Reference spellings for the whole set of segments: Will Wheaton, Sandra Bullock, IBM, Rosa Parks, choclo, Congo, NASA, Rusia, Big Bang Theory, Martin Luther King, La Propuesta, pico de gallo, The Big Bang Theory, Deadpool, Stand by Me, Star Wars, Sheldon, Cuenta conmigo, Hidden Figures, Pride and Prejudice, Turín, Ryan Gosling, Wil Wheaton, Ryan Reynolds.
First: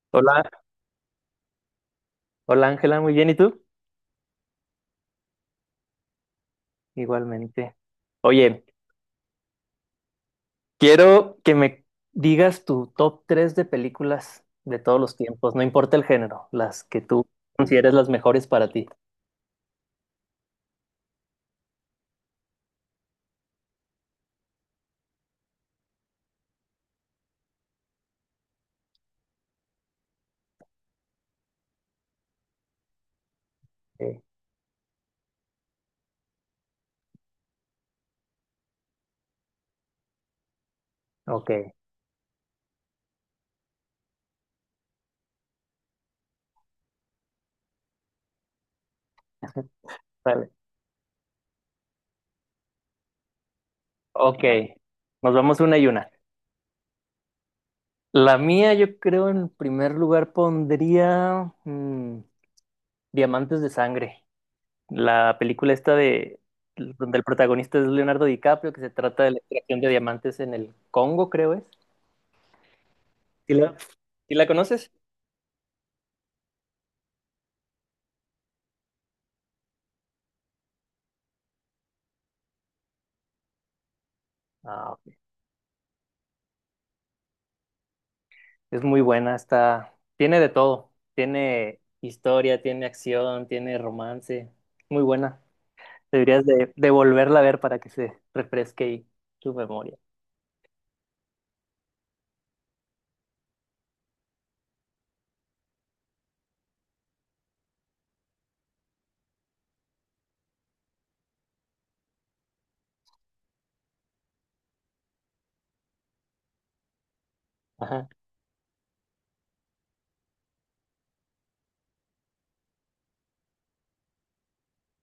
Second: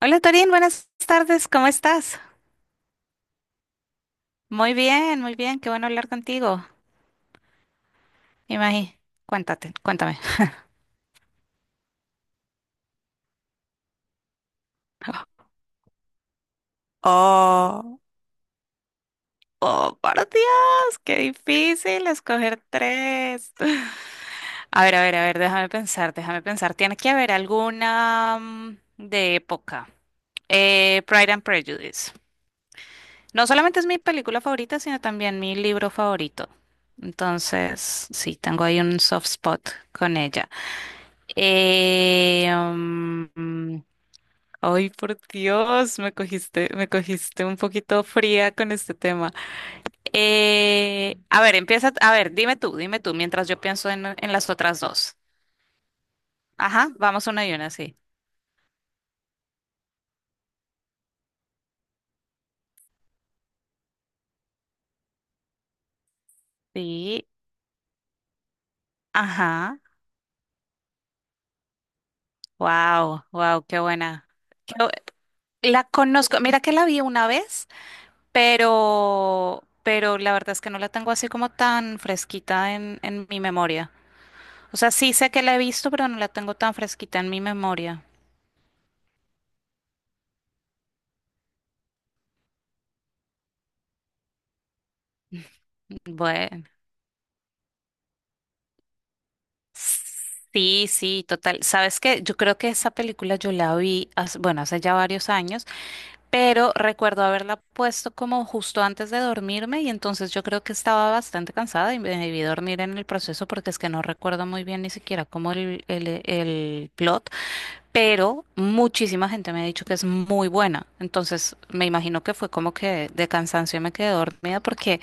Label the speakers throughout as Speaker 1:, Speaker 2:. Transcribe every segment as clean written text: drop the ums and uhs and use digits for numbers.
Speaker 1: Hola
Speaker 2: Hola,
Speaker 1: Torín, buenas tardes, ¿cómo estás?
Speaker 2: hola Ángela, muy bien, ¿y tú?
Speaker 1: Muy bien, qué bueno hablar contigo.
Speaker 2: Igualmente. Oye,
Speaker 1: Imagi, cuéntate, cuéntame.
Speaker 2: quiero que me digas tu top 3 de películas de todos los tiempos, no importa el género, las que tú consideres
Speaker 1: Oh,
Speaker 2: las mejores para ti.
Speaker 1: oh, por Dios, qué difícil escoger tres. A ver, a ver, a ver, déjame pensar, déjame pensar. Tiene que haber alguna de época. Pride and Prejudice. No solamente es mi
Speaker 2: Eh,
Speaker 1: película favorita, sino también mi libro favorito. Entonces, sí, tengo ahí un soft spot con ella.
Speaker 2: Ok,
Speaker 1: Eh, mm, Ay, por Dios, me cogiste un poquito fría con este tema.
Speaker 2: vale.
Speaker 1: A ver, empieza, a ver, dime tú, mientras yo pienso en
Speaker 2: Ok,
Speaker 1: las otras dos.
Speaker 2: nos vamos una y una.
Speaker 1: Ajá, vamos una y una, sí.
Speaker 2: La mía, yo creo, en primer lugar pondría Diamantes de Sangre, la película esta de donde el
Speaker 1: Sí,
Speaker 2: protagonista es Leonardo DiCaprio, que se trata de la
Speaker 1: ajá.
Speaker 2: extracción de diamantes en el Congo, creo es.
Speaker 1: Wow,
Speaker 2: ¿Sí
Speaker 1: wow,
Speaker 2: la,
Speaker 1: qué buena.
Speaker 2: sí la
Speaker 1: Qué bu-
Speaker 2: conoces?
Speaker 1: la conozco, mira que la vi una vez, pero la verdad es que no la tengo así como tan fresquita en mi memoria. O
Speaker 2: Ah,
Speaker 1: sea, sí
Speaker 2: ok.
Speaker 1: sé que la he visto, pero no la tengo tan fresquita en mi memoria.
Speaker 2: Es muy buena, está, tiene de todo, tiene historia, tiene acción, tiene romance, muy buena. Deberías
Speaker 1: Bueno.
Speaker 2: de, de volverla a ver para que se refresque ahí tu memoria.
Speaker 1: Sí, sí, total. Sabes que yo creo que esa película yo la vi, hace- bueno, hace ya varios años, pero recuerdo haberla puesto como justo antes de dormirme y entonces yo creo que estaba bastante cansada y me debí dormir en el proceso porque es que no recuerdo muy bien ni siquiera como el plot,
Speaker 2: Ajá.
Speaker 1: pero muchísima gente me ha dicho que es muy buena. Entonces, me imagino que fue como que de cansancio me quedé dormida porque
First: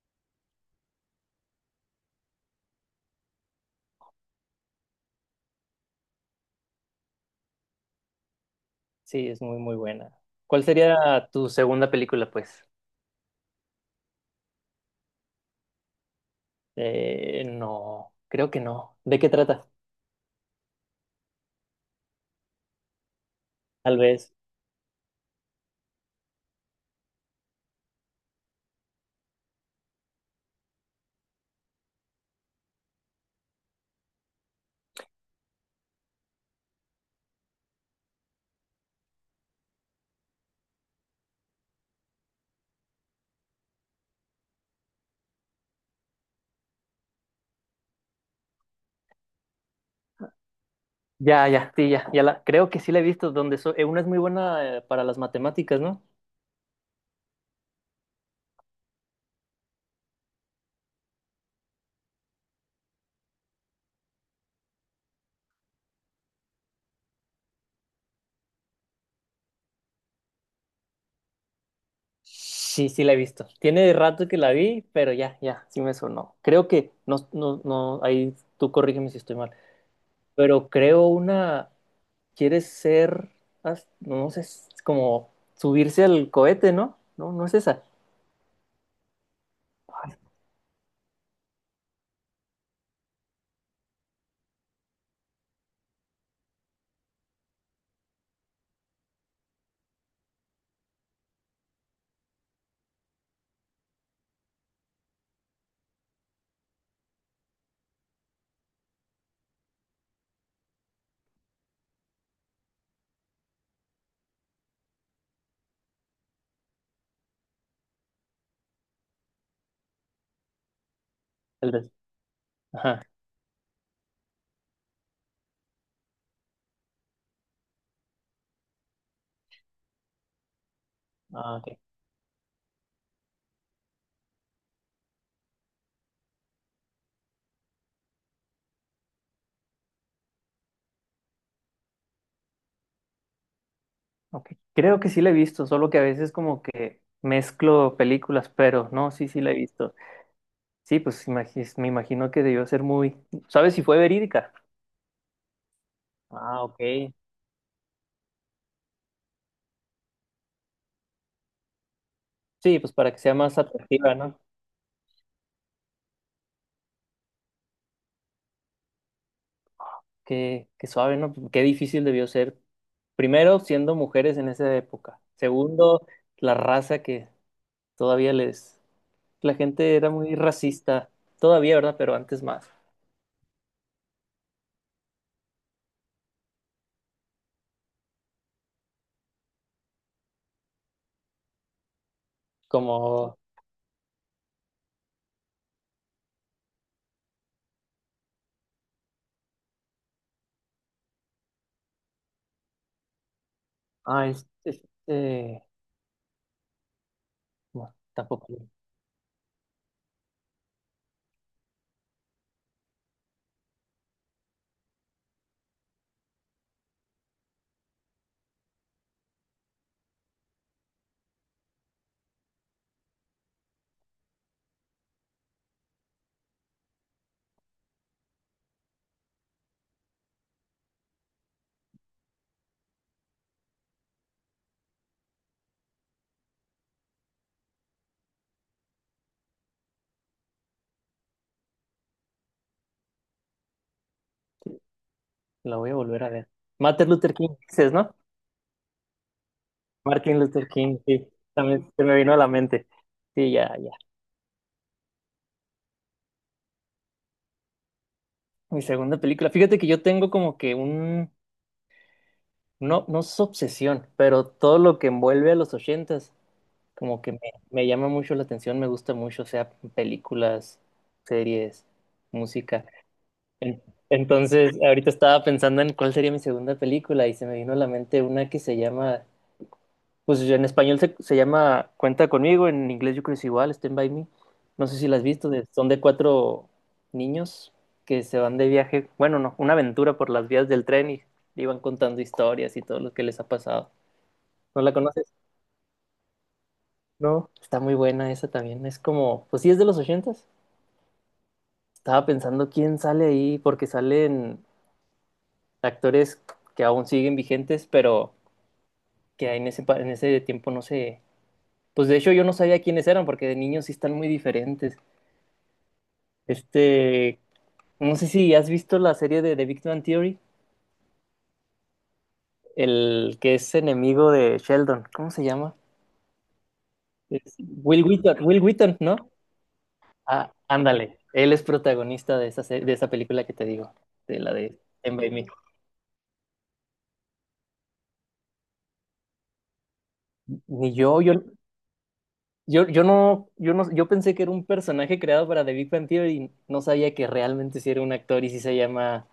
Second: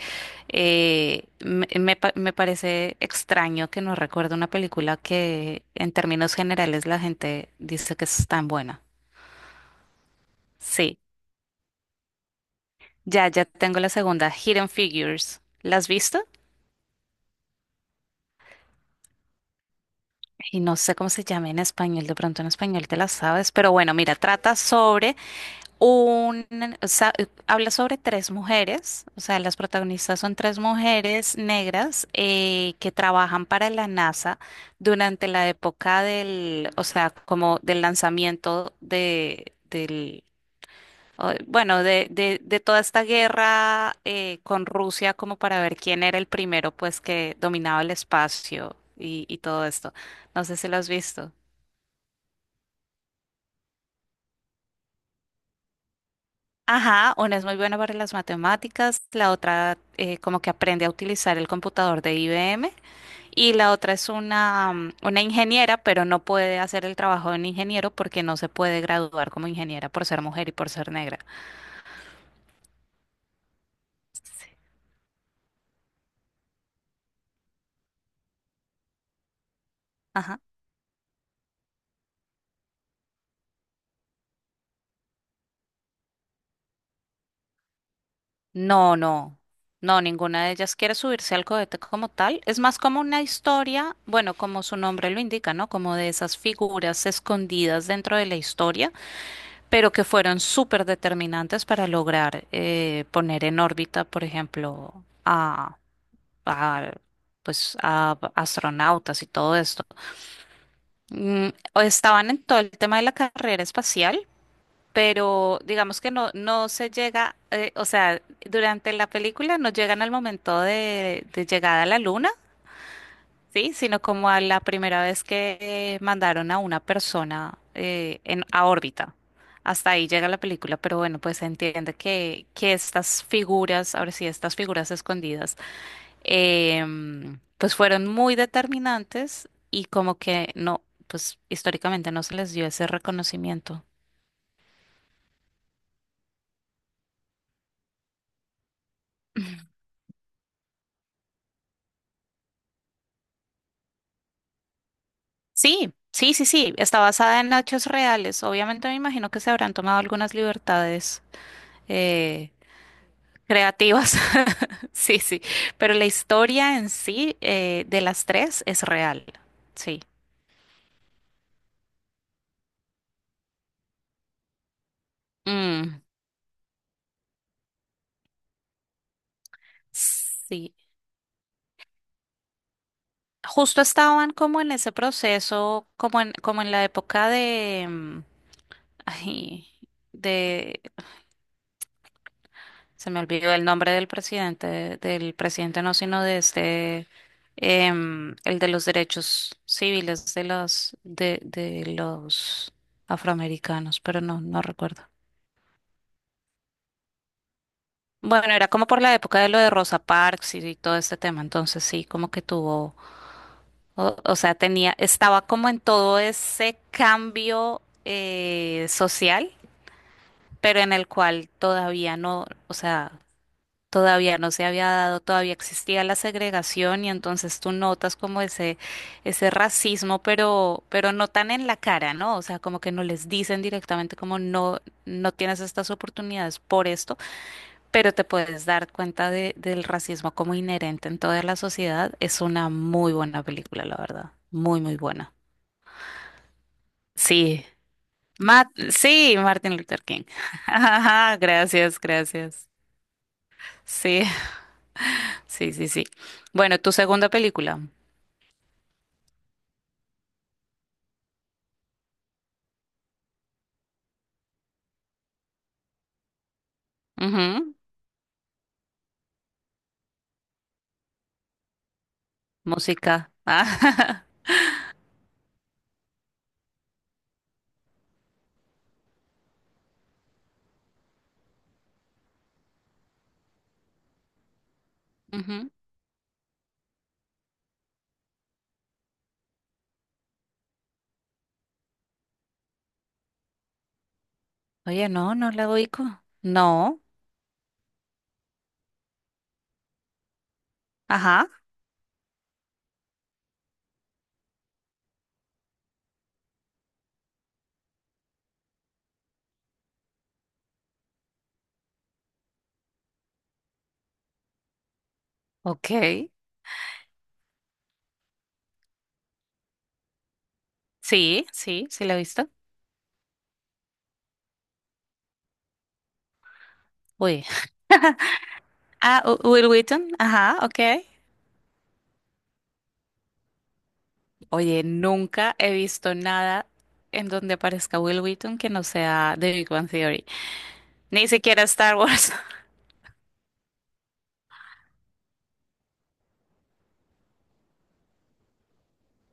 Speaker 1: me pa- me parece extraño que no recuerde una película que en términos generales la gente dice que es tan buena.
Speaker 2: Sí, es muy, muy buena. ¿Cuál sería
Speaker 1: Sí,
Speaker 2: tu segunda película, pues?
Speaker 1: ya, ya tengo la segunda, Hidden Figures. ¿La has visto?
Speaker 2: No, creo que no. ¿De qué trata?
Speaker 1: Y no sé cómo se llama en español, de pronto en español te la sabes, pero bueno,
Speaker 2: Tal
Speaker 1: mira,
Speaker 2: vez.
Speaker 1: trata sobre Un, o sea, habla sobre tres mujeres, o sea, las protagonistas son tres mujeres negras que trabajan para la NASA durante la época del, o sea, como del lanzamiento o- bueno, de toda esta guerra con Rusia, como para ver quién era el primero, pues, que dominaba el espacio y todo esto. No sé si lo has visto.
Speaker 2: Creo que sí la he visto, donde una es muy buena para las matemáticas, ¿no?
Speaker 1: Ajá, una es muy buena para las matemáticas, la otra como que aprende a utilizar el computador de IBM y la otra es una, una ingeniera, pero no puede hacer el trabajo de un ingeniero porque no se puede graduar como ingeniera por ser mujer y por ser negra.
Speaker 2: Sí, sí la he visto. Tiene rato que
Speaker 1: Sí.
Speaker 2: la vi, pero ya, ya, sí me sonó. Creo que, no, no, no, ahí tú corrígeme si estoy mal,
Speaker 1: Ajá.
Speaker 2: pero creo una, quiere ser, no sé, es como subirse al cohete, ¿no? No, no es esa.
Speaker 1: No, no, no,
Speaker 2: Ay,
Speaker 1: ninguna de ellas quiere subirse al cohete como tal. Es más como una historia, bueno, como su nombre lo indica, ¿no? Como de esas figuras escondidas dentro de la historia pero que fueron súper determinantes para lograr poner en órbita, por ejemplo, a, a, pues, a astronautas y todo esto. Mm, o estaban en todo el tema de la carrera espacial, pero digamos que no, no se llega, o sea, durante la película no llegan al momento de
Speaker 2: tal
Speaker 1: llegada a
Speaker 2: vez.
Speaker 1: la luna.
Speaker 2: Ajá.
Speaker 1: Sí, sino como a la primera vez que mandaron a una persona a órbita. Hasta ahí llega la película, pero bueno, pues se
Speaker 2: Ah, ok.
Speaker 1: entiende que estas figuras, ahora sí, estas figuras escondidas, pues fueron muy determinantes y como que no, pues históricamente no se les dio ese reconocimiento.
Speaker 2: Ok. Creo que sí la he visto, solo que a veces como que mezclo películas, pero no, sí, sí la he visto. Sí, pues me imagino que debió ser muy, ¿sabes si fue verídica?
Speaker 1: Sí, sí, sí,
Speaker 2: Ah,
Speaker 1: sí, está
Speaker 2: ok.
Speaker 1: basada en hechos reales. Obviamente me imagino que se habrán tomado algunas libertades eh,
Speaker 2: Sí, pues para que sea más
Speaker 1: creativas.
Speaker 2: atractiva, ¿no?
Speaker 1: Sí, sí. Pero la historia en sí de las tres es real. Sí.
Speaker 2: Qué, qué suave, ¿no? Qué difícil debió ser. Primero, siendo mujeres en esa época.
Speaker 1: Mm,
Speaker 2: Segundo, la raza que todavía les... La gente era muy
Speaker 1: sí.
Speaker 2: racista. Todavía, ¿verdad? Pero antes más.
Speaker 1: Justo estaban como en ese proceso, como en, como en la época de, ay, de, se me
Speaker 2: Como...
Speaker 1: olvidó el nombre del presidente no, sino de este, el de los derechos civiles de los afroamericanos, pero
Speaker 2: Ah,
Speaker 1: no,
Speaker 2: es-
Speaker 1: no
Speaker 2: es-
Speaker 1: recuerdo.
Speaker 2: eh, Bueno,
Speaker 1: Bueno,
Speaker 2: tampoco
Speaker 1: era como por la época de lo de Rosa Parks y todo este tema, entonces sí, como que tuvo, o sea, tenía, estaba como en todo ese cambio social, pero en el cual todavía no, o sea, todavía no se había dado, todavía existía la segregación y entonces tú notas como ese racismo, pero no tan en la cara, ¿no? O sea, como que no les dicen directamente como no, no tienes estas oportunidades por esto pero te puedes dar cuenta de- del racismo como inherente en toda la sociedad. Es una muy buena película, la verdad. Muy, muy buena.
Speaker 2: la voy a volver a ver. Martin Luther King,
Speaker 1: Sí.
Speaker 2: dices, ¿no?
Speaker 1: Ma- sí, Martin Luther King.
Speaker 2: Martin Luther King, sí.
Speaker 1: Ajá,
Speaker 2: También
Speaker 1: gracias,
Speaker 2: se me vino a la
Speaker 1: gracias.
Speaker 2: mente. Sí, ya, ya.
Speaker 1: Sí, sí, sí, sí. Bueno, tu segunda película.
Speaker 2: Mi segunda película. Fíjate que yo tengo como que un no, no es obsesión, pero todo lo que envuelve a los ochentas, como que
Speaker 1: Ujú,
Speaker 2: me llama mucho la atención, me gusta mucho, o sea películas, series, música.
Speaker 1: música.
Speaker 2: En-
Speaker 1: Ah,
Speaker 2: Entonces, ahorita estaba pensando en cuál sería mi segunda película y se me vino a la mente una que se llama, pues en español se llama Cuenta conmigo, en inglés yo creo que es igual, Stand by Me. No sé si la has visto,
Speaker 1: ujú.
Speaker 2: son de cuatro niños que se van de viaje, bueno, no, una aventura por las vías del tren y iban contando historias y todo lo que les ha pasado. ¿No la
Speaker 1: Oye,
Speaker 2: conoces?
Speaker 1: no, no la ubico. No.
Speaker 2: No, está muy buena esa también. Es como, pues sí, es de los ochentas.
Speaker 1: Ajá.
Speaker 2: Estaba pensando quién sale ahí, porque salen actores que aún siguen vigentes, pero que en en ese tiempo no sé. Pues de hecho yo no sabía quiénes eran, porque de niños sí están muy diferentes.
Speaker 1: Ok.
Speaker 2: Este, no sé si has visto la serie de The Big Bang Theory,
Speaker 1: Sí, sí, sí la he visto.
Speaker 2: el que es enemigo de Sheldon. ¿Cómo se llama?
Speaker 1: Uy.
Speaker 2: Es Will Wheaton, ¿no?
Speaker 1: Ah, U- Will Wheaton.
Speaker 2: Ah,
Speaker 1: Ajá, ok.
Speaker 2: ándale, él es protagonista de esa, de esa película que te digo, de la de
Speaker 1: Oye,
Speaker 2: Stand By Me.
Speaker 1: nunca he visto nada en donde aparezca Will Wheaton que no sea de Big Bang Theory.
Speaker 2: Ni yo,
Speaker 1: Ni
Speaker 2: yo,
Speaker 1: siquiera Star Wars.
Speaker 2: yo, yo no, yo no, yo pensé que era un personaje creado para The Big Bang Theory y no sabía que realmente sí era un actor y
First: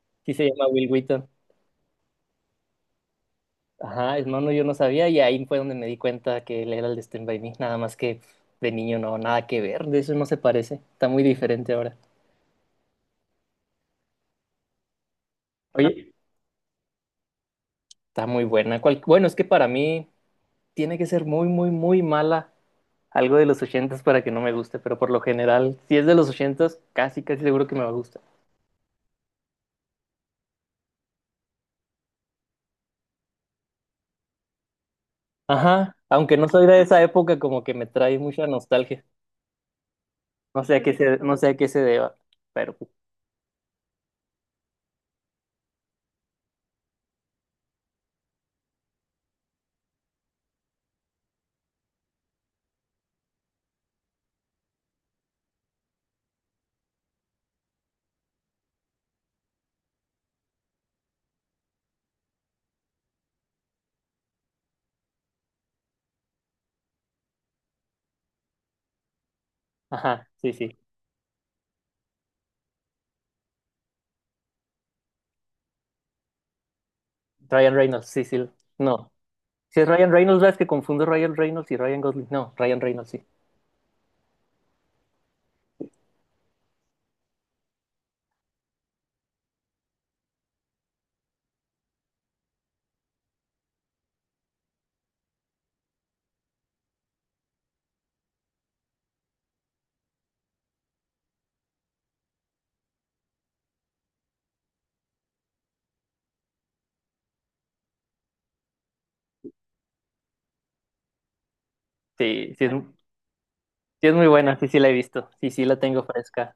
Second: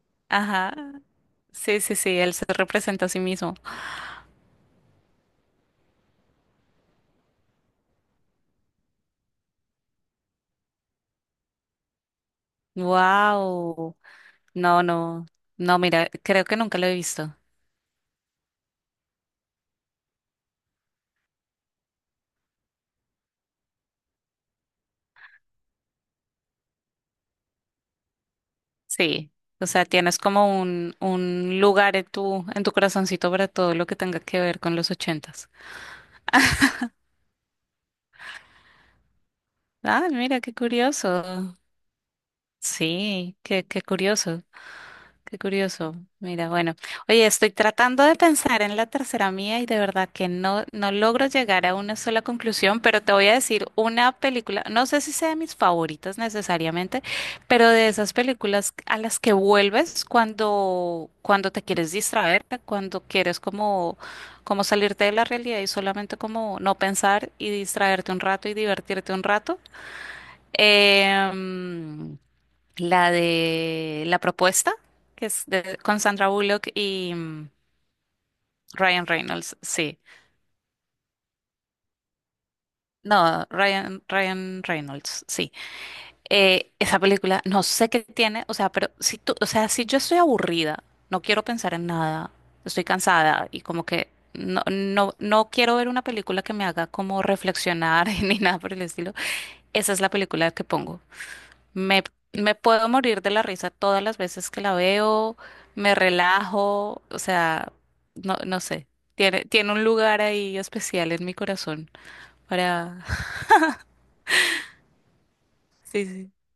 Speaker 2: sí se llama
Speaker 1: Ajá.
Speaker 2: Will Wheaton.
Speaker 1: Sí, sí, sí, él se representa a sí mismo.
Speaker 2: Ajá, no, no, yo no sabía y ahí fue donde me di cuenta que él era el de Stand By Me, nada más que de niño no, nada que ver, de eso no se parece, está muy diferente ahora.
Speaker 1: Wow. No, no. No, mira,
Speaker 2: Oye,
Speaker 1: creo que nunca lo he visto.
Speaker 2: está muy buena. Bueno, es que para mí tiene que ser muy, muy, muy mala algo de los ochentas para que no me guste, pero por lo general, si es de los ochentas, casi, casi seguro que me va a gustar.
Speaker 1: Sí. O sea, tienes como un lugar en tu corazoncito para todo lo que tenga que ver con los ochentas.
Speaker 2: Ajá, aunque no soy de esa época, como que me trae mucha nostalgia.
Speaker 1: Ah, mira, qué
Speaker 2: No sé a qué se, no sé
Speaker 1: curioso.
Speaker 2: a qué se deba, pero pues,
Speaker 1: Sí, qué, qué curioso. Qué curioso. Mira, bueno, oye, estoy tratando de pensar en la tercera mía y de verdad que no, no logro llegar a una sola conclusión, pero te voy a decir una película, no sé si sea de mis favoritas necesariamente, pero de esas películas a las que vuelves cuando, cuando te quieres distraerte, cuando quieres como, como salirte de la realidad y solamente como no pensar y distraerte un rato y divertirte un rato.
Speaker 2: ajá, sí, sí.
Speaker 1: Em, la de La Propuesta, que es de- con Sandra Bullock y
Speaker 2: Ryan Reynolds, sí, sí.
Speaker 1: Ryan
Speaker 2: No.
Speaker 1: Reynolds,
Speaker 2: Si es
Speaker 1: sí.
Speaker 2: Ryan Reynolds, ves que confundo Ryan Reynolds y Ryan Gosling. No, Ryan Reynolds, sí.
Speaker 1: No, Ryan Reynolds, sí. Esa película, no sé qué tiene, o sea, pero si tú, o sea, si yo estoy aburrida, no quiero pensar en nada, estoy cansada y como que no, no, no quiero ver una película que me haga como reflexionar ni nada por el estilo, esa es la película que pongo. Me, me puedo morir de la risa todas las veces que la veo, me relajo, o sea, no, no sé. Tiene un lugar ahí especial en mi corazón
Speaker 2: Sí, sí
Speaker 1: para...
Speaker 2: es muy buena, sí, sí la he visto. Sí, sí la tengo
Speaker 1: Sí, sí.
Speaker 2: fresca.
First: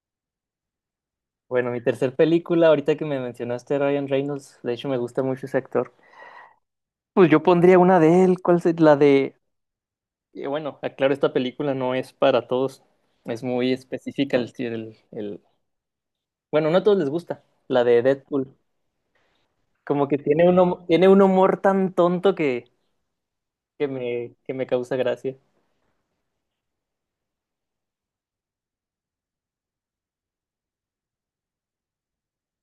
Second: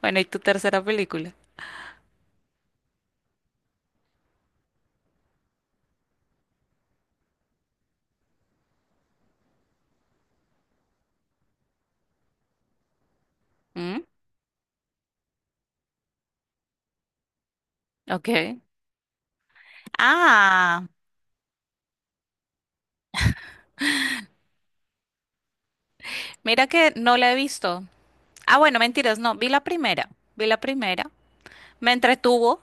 Speaker 1: Bueno, ¿y tu tercera película?
Speaker 2: Bueno, mi tercer película, ahorita que me mencionaste a Ryan Reynolds, de hecho me gusta mucho ese actor. Pues yo pondría una de él, ¿cuál es la de y bueno, aclaro, esta película no es para todos. Es muy
Speaker 1: ¿Mm?
Speaker 2: específica el, si, el- bueno, no a todos les gusta, la de Deadpool.
Speaker 1: Ok.
Speaker 2: Como que tiene un,
Speaker 1: Ah,
Speaker 2: tiene un humor tan tonto que me causa gracia.
Speaker 1: mira que no la he visto. Ah, bueno, mentiras, no, vi la primera, me entretuvo,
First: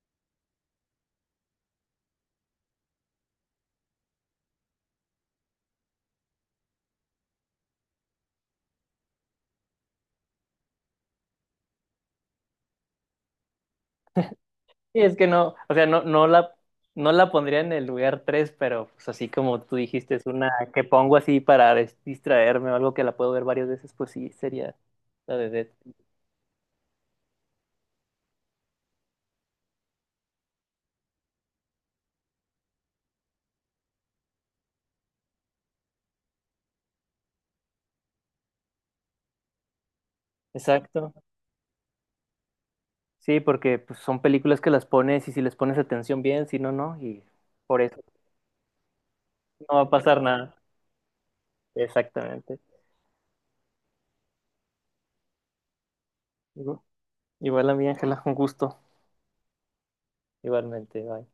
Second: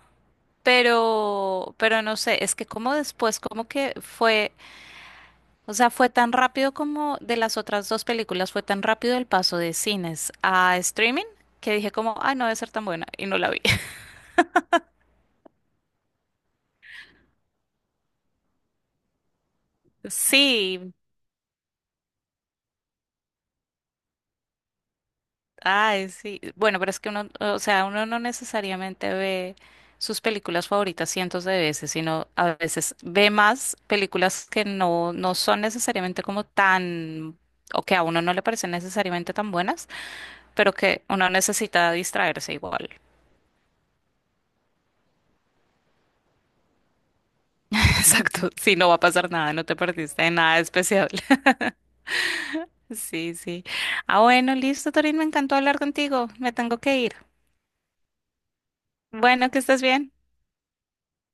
Speaker 1: pero no sé, es que como después, como que fue. O sea, fue tan rápido como de las otras dos películas, fue tan rápido el paso de cines a streaming que dije como, ay, no debe ser tan buena y no la vi.
Speaker 2: Y es que no, o sea, no la pondría en el lugar 3 pero pues así como tú dijiste, es una que
Speaker 1: Sí,
Speaker 2: pongo así para distraerme o algo que la puedo ver varias veces, pues sí, sería la de Deadpool.
Speaker 1: ay, sí. Bueno, pero es que uno, o sea, uno no necesariamente ve sus películas favoritas 100s de veces, sino a veces ve más películas que no, no son necesariamente como tan, o que a uno no le parecen necesariamente tan buenas, pero que
Speaker 2: Exacto.
Speaker 1: uno necesita distraerse igual.
Speaker 2: Sí, porque pues, son películas que las pones y si les pones atención bien, si no, no. Y por eso
Speaker 1: Exacto, si no va a pasar nada, no
Speaker 2: no
Speaker 1: te
Speaker 2: va a pasar
Speaker 1: perdiste de
Speaker 2: nada.
Speaker 1: nada especial.
Speaker 2: Exactamente.
Speaker 1: Sí, sí. Ah, bueno, listo, Torín, me encantó hablar contigo. Me tengo
Speaker 2: Igu-
Speaker 1: que ir.
Speaker 2: Igual a mi Ángela, un gusto.
Speaker 1: Bueno, que estés bien.
Speaker 2: Igualmente, bye.